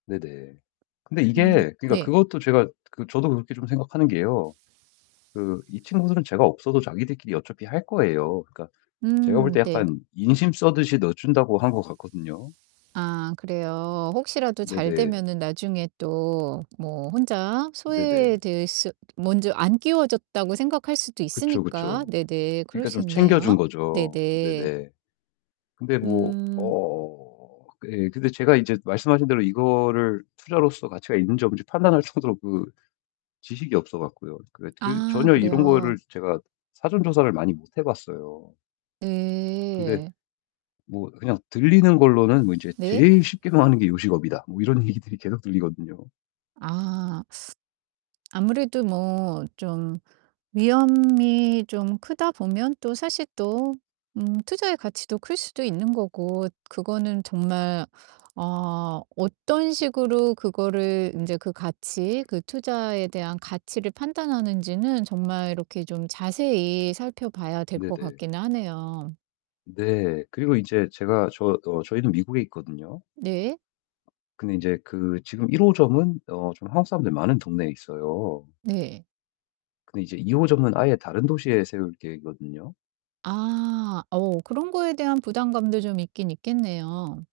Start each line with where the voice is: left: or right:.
left: 네네. 근데
right: 음.
left: 이게 그러니까
right: 네.
left: 그것도 제가 그 저도 그렇게 좀 생각하는 게요 그 이 친구들은 제가 없어도 자기들끼리 어차피 할 거예요. 그러니까 제가 볼
right: 음.
left: 때
right: 네.
left: 약간 인심 쓰듯이 넣어준다고 한 것 같거든요.
right: 아, 그래요. 혹시라도
left: 네네.
right: 잘되면은 나중에 또 뭐 혼자
left: 네네.
right: 소외될 수 먼저 안 끼워줬다고 생각할 수도
left: 그쵸.
right: 있으니까
left: 그쵸.
right: 네네 그럴
left: 그러니까
right: 수
left: 좀 챙겨준
right: 있네요.
left: 거죠.
right: 네네.
left: 네네. 근데 뭐
right: 음.
left: 어. 그 예, 근데 제가 인제 말씀하신 대로 이거를 투자로서 가치가 있는지 없는지 판단할 정도로 그 지식이 없어 갖고요 그래 그
right: 아,
left: 전혀 이런 거를
right: 그래요.
left: 제가 사전 조사를 많이 못 해봤어요. 근데
right: 네.
left: 뭐 그냥 들리는 걸로는 뭐 인제
right: 네.
left: '제일 쉽게 망하는 게 요식업이다.' 뭐 이런 얘기들이 계속 들리거든요.
right: 아. 아무래도 뭐 좀 위험이 좀 크다 보면 또 사실 또 음, 투자의 가치도 클 수도 있는 거고 그거는 정말 어, 어떤 식으로 그거를 인제 그 가치, 그 투자에 대한 가치를 판단하는지는 정말 이렇게 좀 자세히 살펴봐야 될 것
left: 네네.
right: 같기는 하네요.
left: 네, 그리고 인제 제가 저 어 저희는 미국에 있거든요.
right: 네.
left: 근데 인제 그 지금 1 호점은 어 좀 한국 사람들이 많은 동네에 있어요.
right: 네.
left: 근데 이제 2 호점은 아예 다른 도시에 세울 계획이거든요.
right: 아. 어, 그런 거에 대한 부담감도 좀 있긴 있겠네요.